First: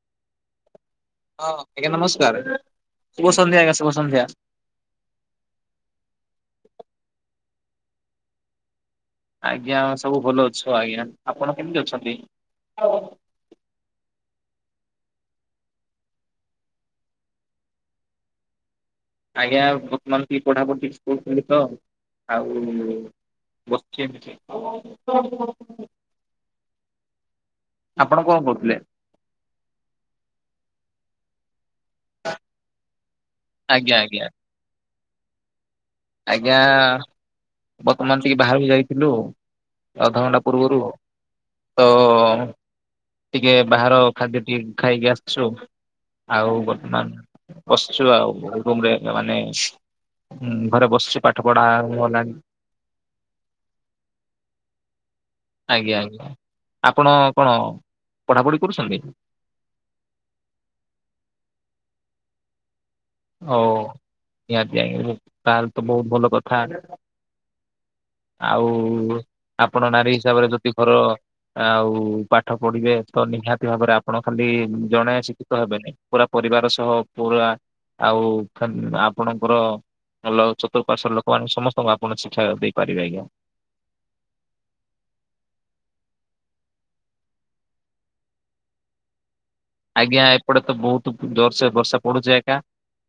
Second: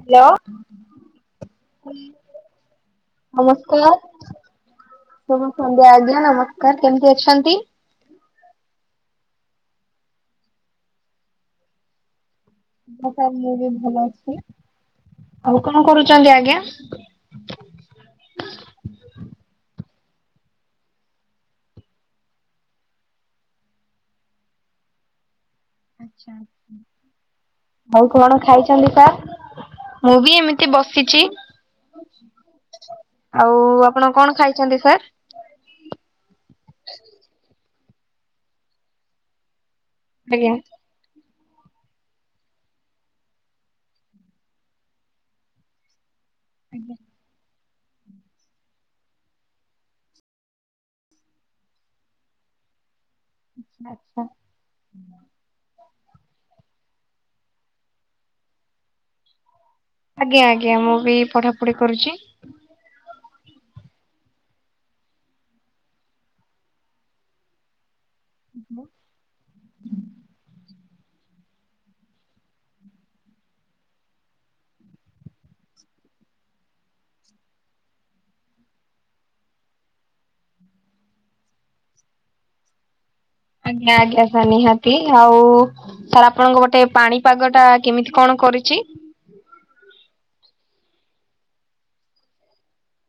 Hello. ହଁ ଆଜ୍ଞା ନମସ୍କାର୍ ଶୁଭ ସନ୍ଧ୍ୟା ଆଜ୍ଞା ନମସ୍କାର ଶୁଭ ସନ୍ଧ୍ୟା। ଶୁଭ ସନ୍ଧ୍ୟା ଆଜ୍ଞା ନମସ୍କାର। କେମିତି ଅଛନ୍ତି? ଆଜ୍ଞା ଆମେ ସବୁ ଭଲ ଅଛୁ ଆଜ୍ଞା। ଆପଣ କେମିତି ଅଛନ୍ତି? ହଁ ସାର୍ ମୁଁ ବି ଭଲ ଅଛି। ଆଉ କଣ କରୁଛନ୍ତି ଆଜ୍ଞା? ଆଜ୍ଞା ବର୍ତ୍ତମାନ ଟିକେ ପଢାପଢ଼ୁଚି ସ୍କୁଲ ଖୋଲିଚି ତ ଆଉ ବସିଚି ଏମିତି। ଆଛ ଆଉ ଆପଣ କଣ କରୁଥିଲେ? ଖାଇଛନ୍ତି ସାର୍? ମୁଁ ବି ଏମିତି ବସିଛି ଆଉ ଆଜ୍ଞା ଆପଣ ଆଜ୍ଞା କଣ ଖାଇ? ଛନ୍ତି ସାର୍। ଆଜ୍ଞା ବର୍ତ୍ତମାନ ଟିକେ ବାହାରକୁ ଯାଇଥିଲୁ ଅଧଘଣ୍ଟା ଆଜ୍ଞା। ପୂର୍ବରୁ। ତ ଟିକେ ବାହାର ଖାଦ୍ୟ ଟିକେ ଖାଇକି ଆସିଛୁ। ଆଉ ଆଜ୍ଞା ବର୍ତ୍ତମାନ ପସଛୁ ଆଉରେ ମାନେ। ଘରେ ବସି ପାଠ ପଢା ଆରମ୍ଭ ହେଲାଣି। ଆଚ୍ଛା। ଆଜ୍ଞା ଆଜ୍ଞା ଆପଣ କଣ ପଢ଼ାପଢ଼ି କରୁଛନ୍ତି? ଆଜ୍ଞା ଆଜ୍ଞା ମୁଁ ବି ପଢ଼ାପଢି କରୁଛି। ହଉ ନିହାତି ଆଜ୍ଞା ତାହେଲେ ତ ବହୁତ ଭଲ କଥା। ଆଉ ଆପଣ ନାରୀ ହିସାବରେ ଯଦି ଘର ଆଉ ପାଠ ପଢିବେ ତ ନିହାତି ଭାବରେ ଆପଣ ଖାଲି ଜଣେ ଶିକ୍ଷିତ ହେବେନି। ପୁରା ପରିବାର ସହ ପୁରା ଆଉ ଆପଣଙ୍କର ଭଲ ଚତୁର୍ଃପାର୍ଶ୍ଵ ଲୋକମାନେ ସମସ୍ତଙ୍କୁ ଆପଣ ଶିକ୍ଷା ଦେଇ ପାରିବେ ଆ। ଆଜ୍ଞା ଆଜ୍ଞା ନିହାତି ଆଉ ସାର୍ ଆପଣଙ୍କ ଗୋଟେ ପାଣିପାଗ ଟା କେମିତି କଣ କରିଛି? ଆଜ୍ଞା ଏପଟେ ତ ବହୁତ ଜୋରସେ ବର୍ଷା ପଡୁଛି ଏକା।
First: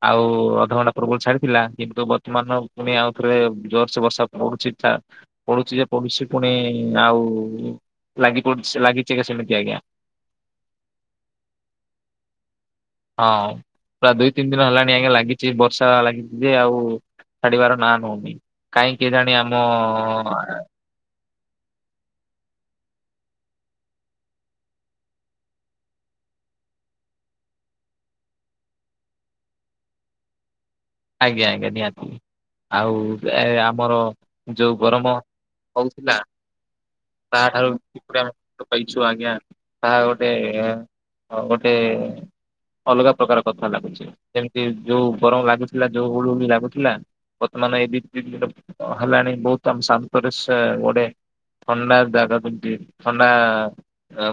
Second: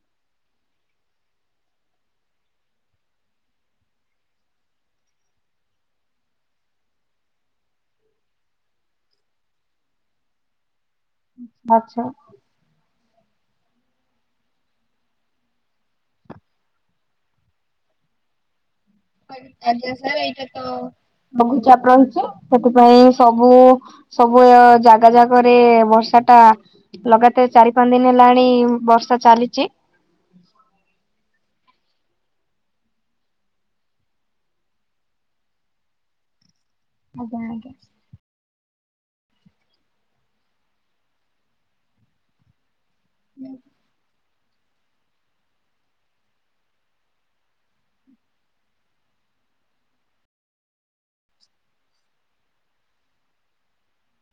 ଆଉ ଅଧଘଣ୍ଟା ପ୍ରବଳ ଛାଡିଥିଲା କିନ୍ତୁ ବର୍ତ୍ତମାନ ପୁଣି ଆଉ ଥରେ ଜୋର ସେ ବର୍ଷା ପଡୁଛି ପଢୁଛି ଯେ ପଢୁଛି ପୁଣି ଆଉ ଲାଗି ପ ଲାଗିଛି କେ ସେମିତି ଆଜ୍ଞା ଆଚ୍ଛା ହଁ ପୁରା ଦୁଇ ତିନି ଦିନ ହେଲାଣି ଆଜ୍ଞା ଲାଗିଛି ବର୍ଷା ଲାଗିଛି ଯେ ଆଉ ଛାଡି। ବାର ନାଁ ନଉନି କାହିଁକି କେଜାଣି ଆମ ଆଜ୍ଞା ସାର୍ ଏଇଟା ତ ଲଘୁଚାପ ରହିଛି ସେଥିପାଇଁ ସବୁ ସବୁ ଜାଗା ଜାଗରେ ବର୍ଷା ଟା ଲଗାତାର ଚାରି ପାଞ୍ଚ ଦିନ ହେଲାଣି ବର୍ଷା ଚାଲିଛି ଆଜ୍ଞା ଆଜ୍ଞା ନିହାତି ଆଉ ଏ ଆମର ଯୋଉ ଗରମ ହଉଥିଲା ଆଜ୍ଞା ତାଠାରୁ ଆଜ୍ଞା େ କହିଛୁ ଆଜ୍ଞା ତାହା ଗୋଟେ ଗୋଟେ ଅଲଗା ପ୍ରକାର କଥା ଲାଗୁଛି ଯେମିତି ଯୋଉ ଗରମ ଲାଗୁଥିଲା ଯୋଉ ହୁଳି ହଳି ଲାଗୁଥିଲା ବର୍ତ୍ତମାନ ଏଇ ଦ ଦରେ ହେଲାଣି ବହୁତ ଆମ ସନ୍ତୋରିଡେ ଥଣ୍ଡା ଜାଗା ତୁମଛି ଥଣ୍ଡା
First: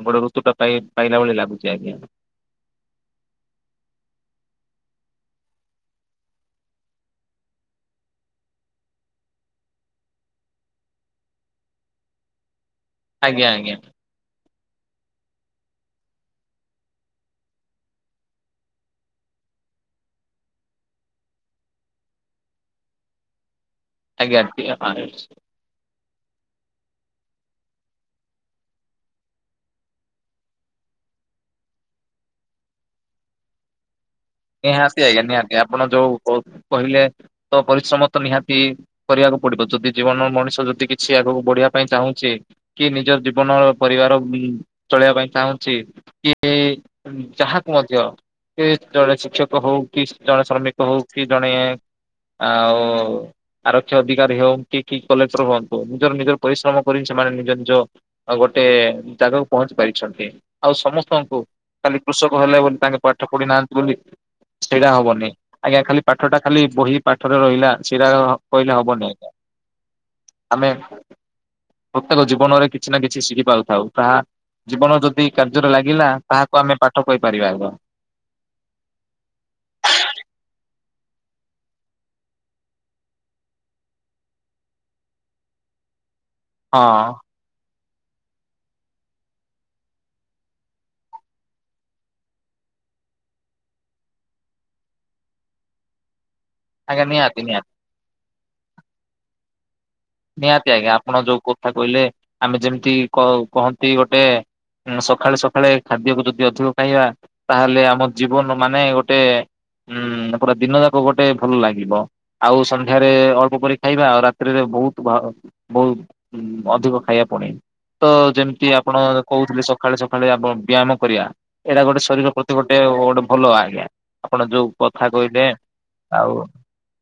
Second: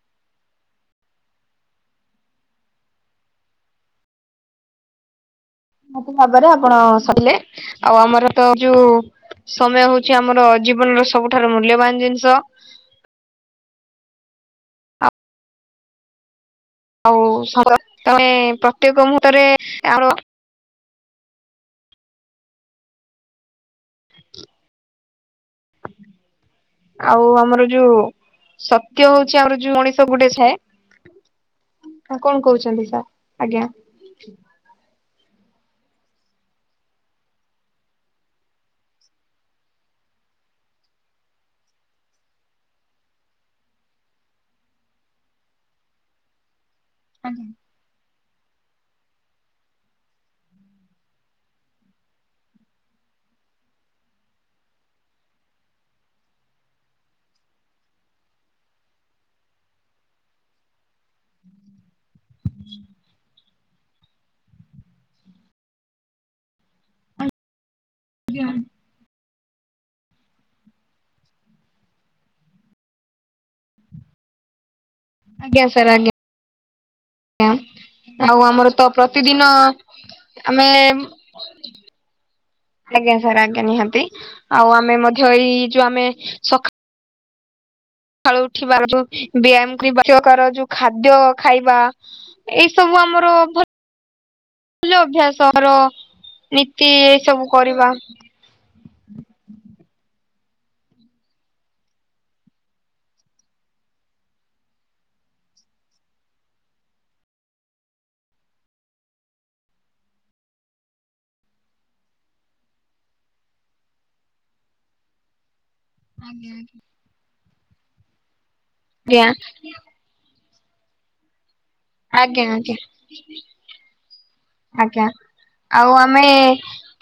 ଗୋଟେ ଋତୁ ଟା ପାଇ ପାଇଲା ଭଳି ଲାଗୁଛି ଆଜ୍ଞା ନିହାତି ଭାବରେ ଆପଣ ସରିଲେ ଆଉ ଆମର ତ ଯୋଉ ସମୟ ହଉଛି ଆମର ଜୀବନର ସବୁଠାରୁ ମୂଲ୍ୟବାନ ଜିନିଷ ଆଜ୍ଞା ଆଜ୍ଞା ଆଉ ତମେ ପ୍ରତ୍ୟେକ ମୁହୂର୍ତ୍ତରେ ଆ ଆଜ୍ଞା ଟ ଆଉ ଆମର ଯୋଉ ସତ୍ୟ ହଉଛି ଆମର ଯୋଉ ମଣିଷ ଗୋଟେ ଛାଏ ହ କଣ କହୁଛନ୍ତି ସାର୍ ଆଜ୍ଞା ନିହାତି ଆଜ୍ଞା ନିହାତି ଆପଣ ଯୋଉ କହିଲେ ତ ପରିଶ୍ରମ ତ ନିହାତି କରିବାକୁ ପଡିବ ଯଦି ଜୀବନର ମଣିଷ ଯଦି କିଛି ଆଗକୁ ବଢିବା ପାଇଁ ଚାହୁଁଛିେ କିଏ ନିଜ ଜୀବନ ପରିବାର ଚଳେଇବା ପାଇଁ ଚାହୁଁଛି କିଏ ଆଜ୍ଞା। ଯାହାକୁ ମଧ୍ୟ ସେ ଜଣେ ଶିକ୍ଷକ ହଉ କି ଜଣେ ଶ୍ରମିକ ହଉ କି ଜଣେ ଆଉ ଆରକ୍ଷୀ ଅଧିକାରୀ ହଅ କି କି କଲେକ୍ଟର ହୁଅନ୍ତୁ ନିଜର ନିଜର ପରିଶ୍ରମ କରିକି ସେମାନେ ନିଜ ନିଜ ଆଉ ଗୋଟେ ଜାଗାକୁ ପହଞ୍ଚି ପାରିଛନ୍ତି ଆଉ ସମସ୍ତଙ୍କୁ ଖାଲି କୃଷକ ହେଲେ ବୋଲି ତାଙ୍କେ ପାଠ ପଢିନାହାନ୍ତି। କୋଉଠି ସେଇଟା ହବନି ଆଜ୍ଞା ଖାଲି ପାଠଟା ଖାଲି ବହି ପାଠରେ ରହିଲା। ସେରା ଆକ କହିଲେ ହବନି ଆମେ ପ୍ରତ୍ୟେକ ଜୀବନରେ କିଛି ନା କିଛି ଶିଖିପାରୁଥାଉ ତାହା ଜୀବନ ରେ ଯଦି ଆଜ୍ଞା କାର୍ଯ୍ୟରେ ସାର୍ ଆଜ୍ଞା। ଲାଗିଲା ତାହାକୁ ଆମେ ପାଠ କହିପାରିବା। ଆଉ ଆମର ତ ପ୍ରତିଦିନ ଆମେ ଆଜ୍ଞା ସାର୍ ଆଜ୍ଞା ନିହାତି ଆଉ ଆମେ ମଧ୍ୟ ଏଇ ଯୋଉ ଆମେ ଶକ୍ ହଁ। ସଖାଳୁ ଉଠିଵା ଯୋଉ ବ୍ୟାୟାମ କରିବା ପ୍ରକାର ଯୋଉ ଖାଦ୍ୟ ଖାଇବା। ଏଇ ସବୁ ଆମର [unintelligible] ଭଲ ଅଭ୍ୟାସର ନୀତି ଆଜ୍ଞା ଏ ନିହାତି ସବୁ ନିହାତି। କରିବା। ନିହାତି ଆଜ୍ଞା ଆପଣ ଯୋଉ କଥା କହିଲେ ଆମେ ଯେମିତି କ କହନ୍ତି ଗୋଟେ ସକାଳେ ସକାଳେ ଖାଦ୍ୟକୁ ଯଦି ଅଧିକ ଖାଇବା ତାହେଲେ ଆମ ଜୀବନ ମାନେ ଗୋଟେ ଉଁ ପୁରା ଦିନ ଯାକ ଗୋଟେ ଭଲ ଲାଗିବ। ଆଉ ସନ୍ଧ୍ୟାରେ ଅଳ୍ପ କରି ଖାଇବା ଆଉ ରାତିିରେ ବହୁତ ଭୋ ବହୁତ ଅଧିକ ଖାଇବା ପଡେ ତ ଯେମିତି ଆପଣ ଆଜ୍ଞା କହୁଥିଲେ ସକାଳେ ସକାଳେ ଆପଣ ବ୍ୟାୟାମ କରିବା। ଏଇଟା ଗୋଟେ ଶରୀର ଆଜ୍ଞା ପ୍ରତି ଆଜ୍ଞା ଗୋଟେ ଗୋଟେ ଭଲ ଆଜ୍ଞା। ଆପଣ ଯୋଉ କଥା ଆଜ୍ଞା କହିଲେ ଆଉ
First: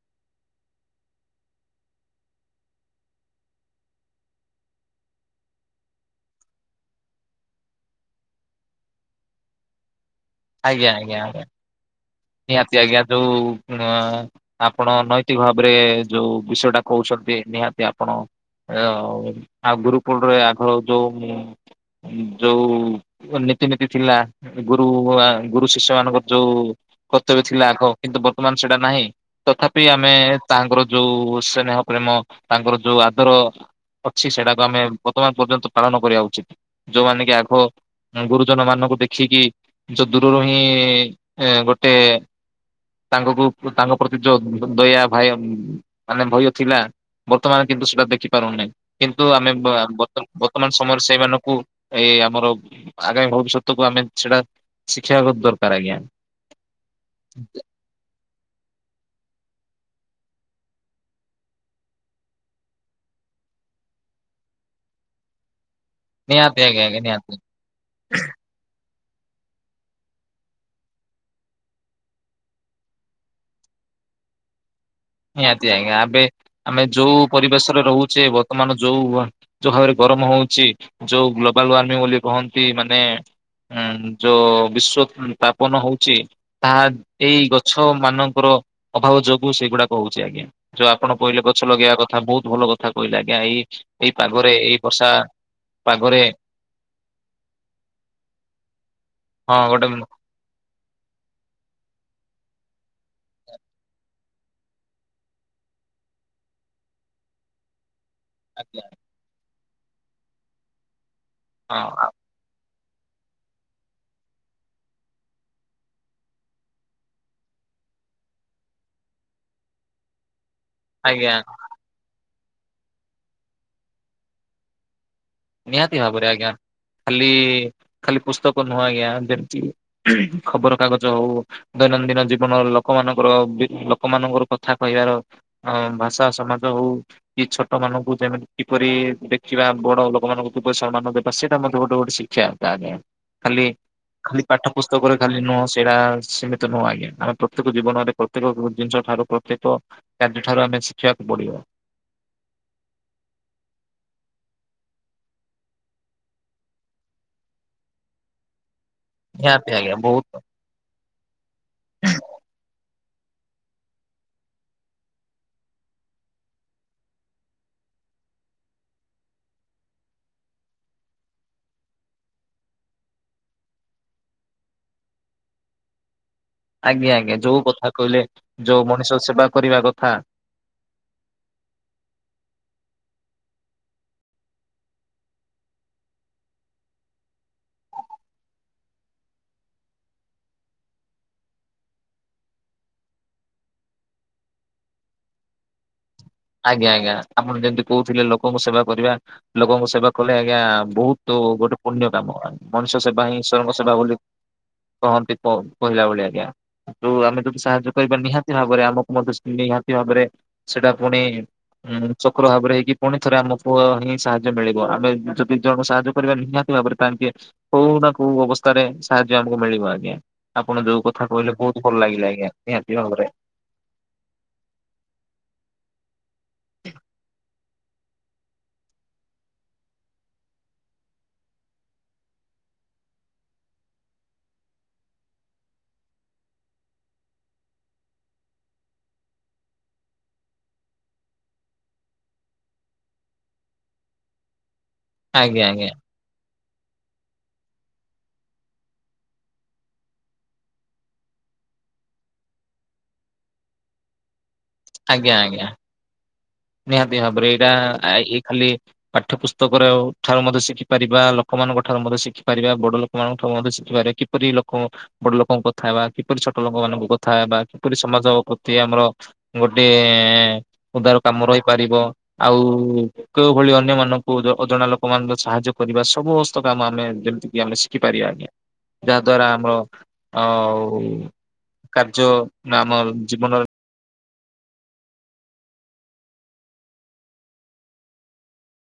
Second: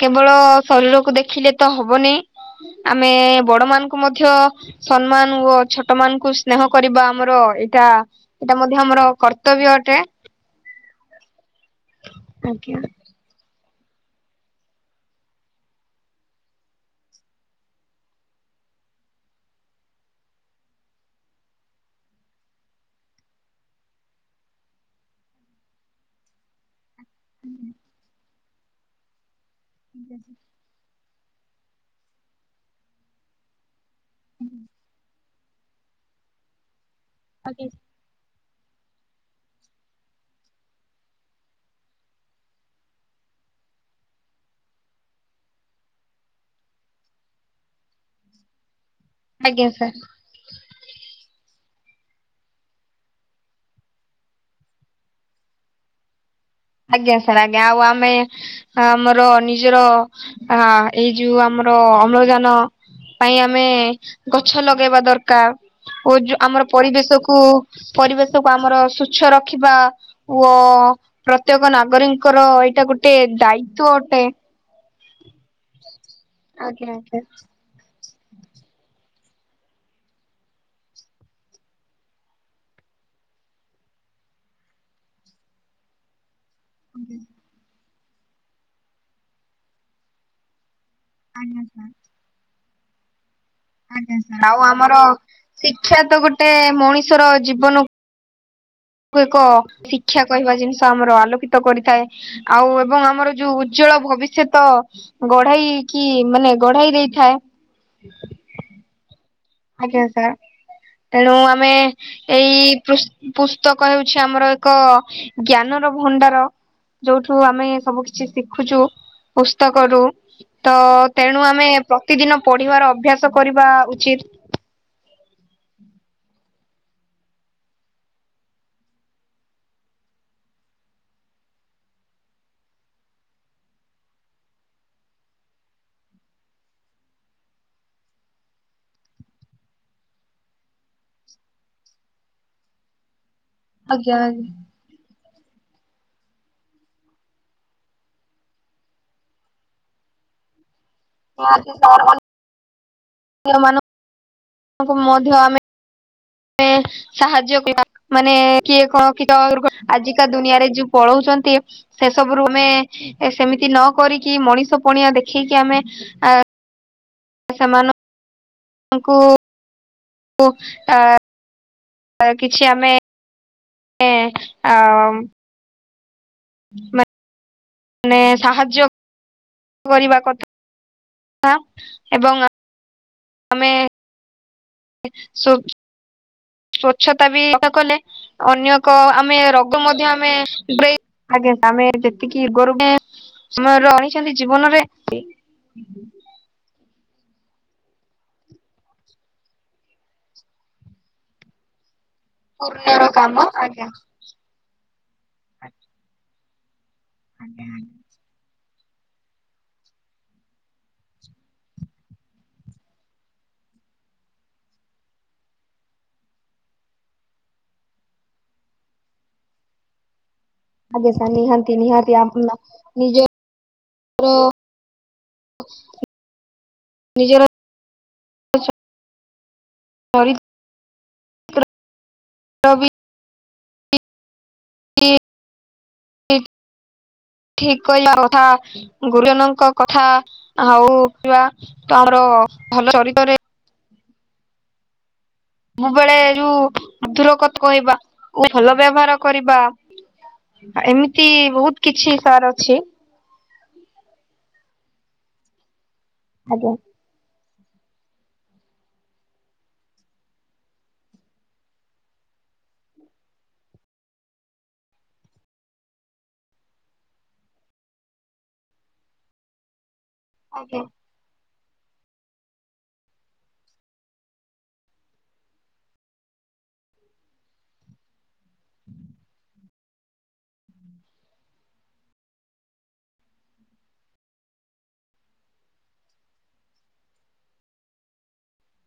କେବଳ ଶରୀରକୁ ଦେଖିଲେ ତ ହବନି ଆମେ ବଡ ମାନଙ୍କୁ ମଧ୍ୟ ସମ୍ମାନ ଓ ଛୋଟ ମାନଙ୍କୁ ସ୍ନେହ କରିବା ଆମର ଏଇଟା ଏଇଟା ମଧ୍ୟ ଆମର କର୍ତ୍ତବ୍ୟ ଅଟେ। ଆଜ୍ଞା ଆଜ୍ଞା ନିହାତି ଆଜ୍ଞା ଯୋଉ ଆଁ ଆପଣ ନୈତିକ ଭାବରେ ଯୋଉ ବିଷୟ ଟା କହୁଛନ୍ତି ନିହାତି ଆପଣ ଆଉ ଗୁରୁକୁଳରେ ଆଗର ଯୋଉ ଯୋଉ ନୀତିନିତି ଥିଲା ଗୁରୁ ଆ ଗୁରୁ ଶିଷ୍ୟ ମାନଙ୍କର ଯୋଉ କର୍ତ୍ତବ୍ୟ ଥିଲା ଆଗ କିନ୍ତୁ ବର୍ତ୍ତମାନ ସେଟା ନାହିଁ ତଥାପି ଆମେ ତାଙ୍କର ଯୋଉ ସ୍ନେନହ ପ୍ରେମ ତାଙ୍କର ଯୋଉ ଆଦର ଅଛି ସେଟାକୁ ଆମେ ବର୍ତ୍ତମାନ ପର୍ଯ୍ୟନ୍ତ ପାଳନ କରିବା ଉଚିତ ଯୋଉମାନେ କି ଆଗ ଆଜ୍ଞା ଗୁରୁଜନ ମାନଙ୍କୁ ଦେଖିକି ଯୋଉ ଦୂରରୁ ହିଁ ଗୋଟେ ତାଙ୍କକୁ ତାଙ୍କ ପ୍ରତି ଯୋଉ ଦୟା ଭାୟା ମାନେ ଭୟ ଥିଲା ବର୍ତ୍ତମାନ କିନ୍ତୁ ସେଟା ଦେଖିପାରୁନେ କିନ୍ତୁ ଆମେ ଆଜ୍ଞା ବା ସାର୍ ଭ ବର୍ତ୍ତମାନ ସମୟରେ ସେଇମାନଙ୍କୁ ଏ ଆମର ଆଗାମୀ ଭବିଷ୍ୟତକୁୁ ଆମେ ସେଇଟା ଶିଖେଇବାକୁ ଦରକାର ଆଜ୍ଞା। ଆଜ୍ଞା ସାର୍ ଆଜ୍ଞା ଆଉ ଆମେ ଆମର ନିଜର ଆ ଏଇ ଯୋଉ ଆମର ଅମ୍ଳଜାନ ପାଇଁ ଆମେ ଗଛ ଲଗେଇବା ଦରକାର। ଓ ଯୋ ନିହାତି ଆମର ଆଜ୍ଞା ଆଜ୍ଞା ନିହାତି। ପରିବେଶକୁ ପରିବେଶ ଆମର ଶୁଚ୍ଛ ରଖିବା ଓ ପ୍ରତ୍ୟେକ ନାଗରିଙ୍କର ଏଇଟା ଗୋଟେ ଦାୟିତ୍ଵ ଅଟେ। ନିହାତି ଆଜ୍ଞା ଆବେ ଆମେ ଆଜ୍ଞା ଆଜ୍ଞା ଯୋଉ ପରିବେଶରେ ରହୁଛେ ବର୍ତ୍ତମାନ ଯୋଉ ଯୋଉ ଭାବରେ ଗରମ ହଉଛି ଯୋଉ ଗ୍ଲୋବାଲ ୱାର୍ମିଂ ବୋଲି କହନ୍ତି ମାନେ ଉଁ ଯୋ ବିଶ୍ଵ ସ୍ଥାପନ ହଉଛି ତାହା ଏଇ ଗଛ ମାନଙ୍କର ଅଭାବ ଯୋଗୁ ସେଗୁଡାକ ହଉଛି ଆଜ୍ଞା। ଯୋଉ ଆପଣ କହିଲେ ଗଛ ଲଗେଇବା କଥା ବହୁତ ଭଲ କଥା କହିଲେ ଆଜ୍ଞା ଏଇ ଏଇ ଆଜ୍ଞା ସାର୍ ପାଗରେ ଆଉ ଏଇ ଆମର ବର୍ଷା ଶିକ୍ଷା ପାଗରେ ତ ଗୋଟେ ମଣିଷର ଜୀବନକୁ ଏକ ହଁ ଗୋଟେ ଶିକ୍ଷା କହିବା ଜିନିଷ ଆମର ଆଲୋକିତ କରିଥାଏ। ଆଉ ଏବଂ ଆମର ଯୋଉ ଉଜ୍ଜଳ ଭବିଷ୍ୟତ ଗଢାଇ କି ମାନେ ଗଢେଇ ଦେଇଥାଏ। ଆଜ୍ଞା। ଆଜ୍ଞା ସାର୍ ତେଣୁ ଆମେ ହଁ ଏଇ ପୁସ-ପୁସ୍ତକ ହେଉଛି ଆମର ଏକ ଜ୍ଞାନର ଭଣ୍ଡାର। ଯୋଉଠୁ ଆମେ ସବୁ କିଛି ଶିଖୁଛୁ ପୁସ୍ତକରୁ। ତ ଆଜ୍ଞା ତେଣୁ ଆମେ ପ୍ରତିଦିନ ପଢ଼ିବାର ଅଭ୍ୟାସ କରିବା ଉଚିତ୍। ନିହାତି ଭାବରେ ଆଜ୍ଞା। ଖାଲି ଖାଲି ପୁସ୍ତକ ନୁହଁ ଆଜ୍ଞା। ଯେମତି କି ଖବର କାଗଜ ହଉ ଦୈନନ୍ଦିନ ଜୀବନର ଲୋକମାନଙ୍କର ବି ଲୋକମାନଙ୍କର କଥା କହିବାର ଆଉ ଭାଷା ସମାଜ ହଉ, କି ଛୋଟମାନଙ୍କୁ ଯେମିତି କିପରି ଦେଖିବା, ବଡ଼ ଲୋକ ଭଗବାନଙ୍କୁ ସମ୍ମାନ ଦେବା ସେଇଟା ମଧ୍ୟ ଗୋଟେ ଗୋଟେ ଶିକ୍ଷା। ତାହା ଏୟା ଖାଲି ଆଜ୍ଞା ଖାଲି ପାଠ ପୁସ୍ତକରେ ଖାଲି ନୁହଁ ସେଇଟା ସୀମିତ ନୁହଁ ଆଜ୍ଞା। ଆମେ ପ୍ରତ୍ୟେକ ଜୀବନରେ, ପ୍ରତ୍ୟେକ ଜିନିଷ ଠାରୁ, ପ୍ରତ୍ୟେକ କାର୍ଯ୍ୟଠାରୁ ଆମେ ଶିଖିବାକୁ ପଡିବ [unintelligible] [unintelligible] ମାନଙ୍କୁ ମଧ୍ୟ ଆମେ ଆମେ ସାହାଯ୍ୟ କ [inaudible] ମାନେ କିଏ କଣ କିଏ ନିହାତି ଆଜ୍ଞା [inaudible] ବହୁତ ଆଜିକା ଦୁନିଆରେ ଯୁ ପଳଉଚନ୍ତି ସେସବୁରୁ ଆମେ, ସେମିତି ନ କରିକି ମଣିଷ ପଣିଆ ଦେଖେଇକି ଆମେ ଆ ସେମାନଙ୍କୁ ଙ୍କୁ ଆ କିଛି ଆମେ ଏ ଆ ଆଜ୍ଞା ଆଜ୍ଞା। ଯୋଉ କଥା ମାନେ କହିଲେ, ଯୋଉ ସାହାଯ୍ୟ ମଣିଷ ସେବା କରିବା କଥା ଆ ଏବଂ ଆମେ ସ୍ୱ ସ୍ବଚ୍ଛତା ବି ନ କଲେ ଅନ୍ୟ ଏକ ଆମେ ରୋଗ ମଧ୍ୟ ଆମେ [unintelligible] ଆଜ୍ଞା ଆମେ ଯେତିକି ଇଗୋ ରୁହେ ସମୟର ରହିଛନ୍ତି ଜୀବନରେ ଆଜ୍ଞା ଆଜ୍ଞା। ଆପଣ ଯେମିତି କହୁଥିଲେ ଲୋକଙ୍କୁ ସେବା କରିବା, ଲୋକଙ୍କୁ ସେବା କଲେ ଆଜ୍ଞା ବହୁତ ତୁ ଗୋଟେ ପୁଣ୍ୟ କାମ ଆ। ମଣିଷ ପୂର୍ଣ୍ଣର ସେବା କାମ ହିଁ ଈଶ୍ୱରଙ୍କ ଆଜ୍ଞା। ସେବା ବୋଲି କହନ୍ତି ପ କହିଲା ଭଳି ଆଜ୍ଞା। ତ ଆମେ ଯଦି ସାହାଯ୍ୟ କରିବା ନିହାତି ଭାବରେ ପରେ ଆମକୁ ମଧ୍ୟ ସେ ନିହାତି ଭାବରେ ସେଇଟା ପୁଣି ଉଁ ଚକ୍ର ଭାବରେ ହେଇକି ପୁଣି ଥରେ ଆମକୁ ହିଁ ସାହାଯ୍ୟ ମିଳିବ। ଆମେ ଯଦି ଦି ଜଣଙ୍କୁ ସାହାଯ୍ୟ କରିବା ନିହାତି ଭାବରେ ଟାର୍ଗେଟ, କୋଉ ନା କୋଉ ଅବସ୍ଥାରେ ସାହାଯ୍ୟ ଆମକୁ ମିଳିବ ଆଜ୍ଞା। ଆପଣ ଯୋଉ ଆଜ୍ଞା କଥା ସାର୍ କହିଲେ ନିହାତି ବହୁତ ଭଲ ନିହାତି ଲାଗିଲା ଆଜ୍ଞା, ନିହାତି ଭାବରେ। ଆମର ନିଜର [unintelligible] [unintelligible] ଠିକ୍ କହିଲ କଥା ଗୁରୁଜନଙ୍କ କଥା ହଉ ରଖିବା ତ ଆମର ଭଲ ଚରିତରେ ଆଜ୍ଞା ଆଜ୍ଞା ସବୁବେଳେ ଯୋଉ ମଧୁର କଥା କହିବା, ମାନେ ଭଲ ବ୍ୟବହାର କରିବା ଏମିତି ବହୁତ କିଛି ତାର ଅଛି ଆଜ୍ଞା ଆଜ୍ଞା। ଆଜ୍ଞା। ନିହାତି ଭାବରେ ଏଇଟା ଏଇ ଖାଲି ପାଠ୍ୟ ପୁସ୍ତକରେ ହଉ ଠାରୁ ମଧ୍ୟ ଶିଖିପାରିବା, ଲୋକମାନଙ୍କଠାରୁ ମଧ୍ୟ ଶିଖିପାରିବା, ବଡ ଲୋକମାନଙ୍କ ଠାରୁ ମଧ୍ୟ ଶିଖିପାରିବା ଏପରି ଲୋକ ବଡ଼ ଲୋକଙ୍କ କଥା ହେବା, କିପରି ଛୋଟ ଲୋକମାନଙ୍କୁ କଥା ହେବା, କିପରି ସମାଜ ପ୍ରତି ଆମର ଗୋଟେ ଆଜ୍ଞା ଉଦାର କାମ ରହିପାରିବ ଆଉ କେଉଁ ଭଳି ଅନ୍ୟମାନଙ୍କୁ ଅଜ-ଅଜଣା ଲୋକମାନଙ୍କ ସାହାଯ୍ୟ କରିବା, ସବୁ ହସ୍ତକାମ ଆମେ ଯେମତିକି ଆମେ ଶିଖିପାରିବା ଆଜ୍ଞା। ଯାହାଦ୍ଵାରା ଆମର ଅଁ ଆଉ କାର୍ଯ୍ୟ ନା ଆମର ଜୀବନରେ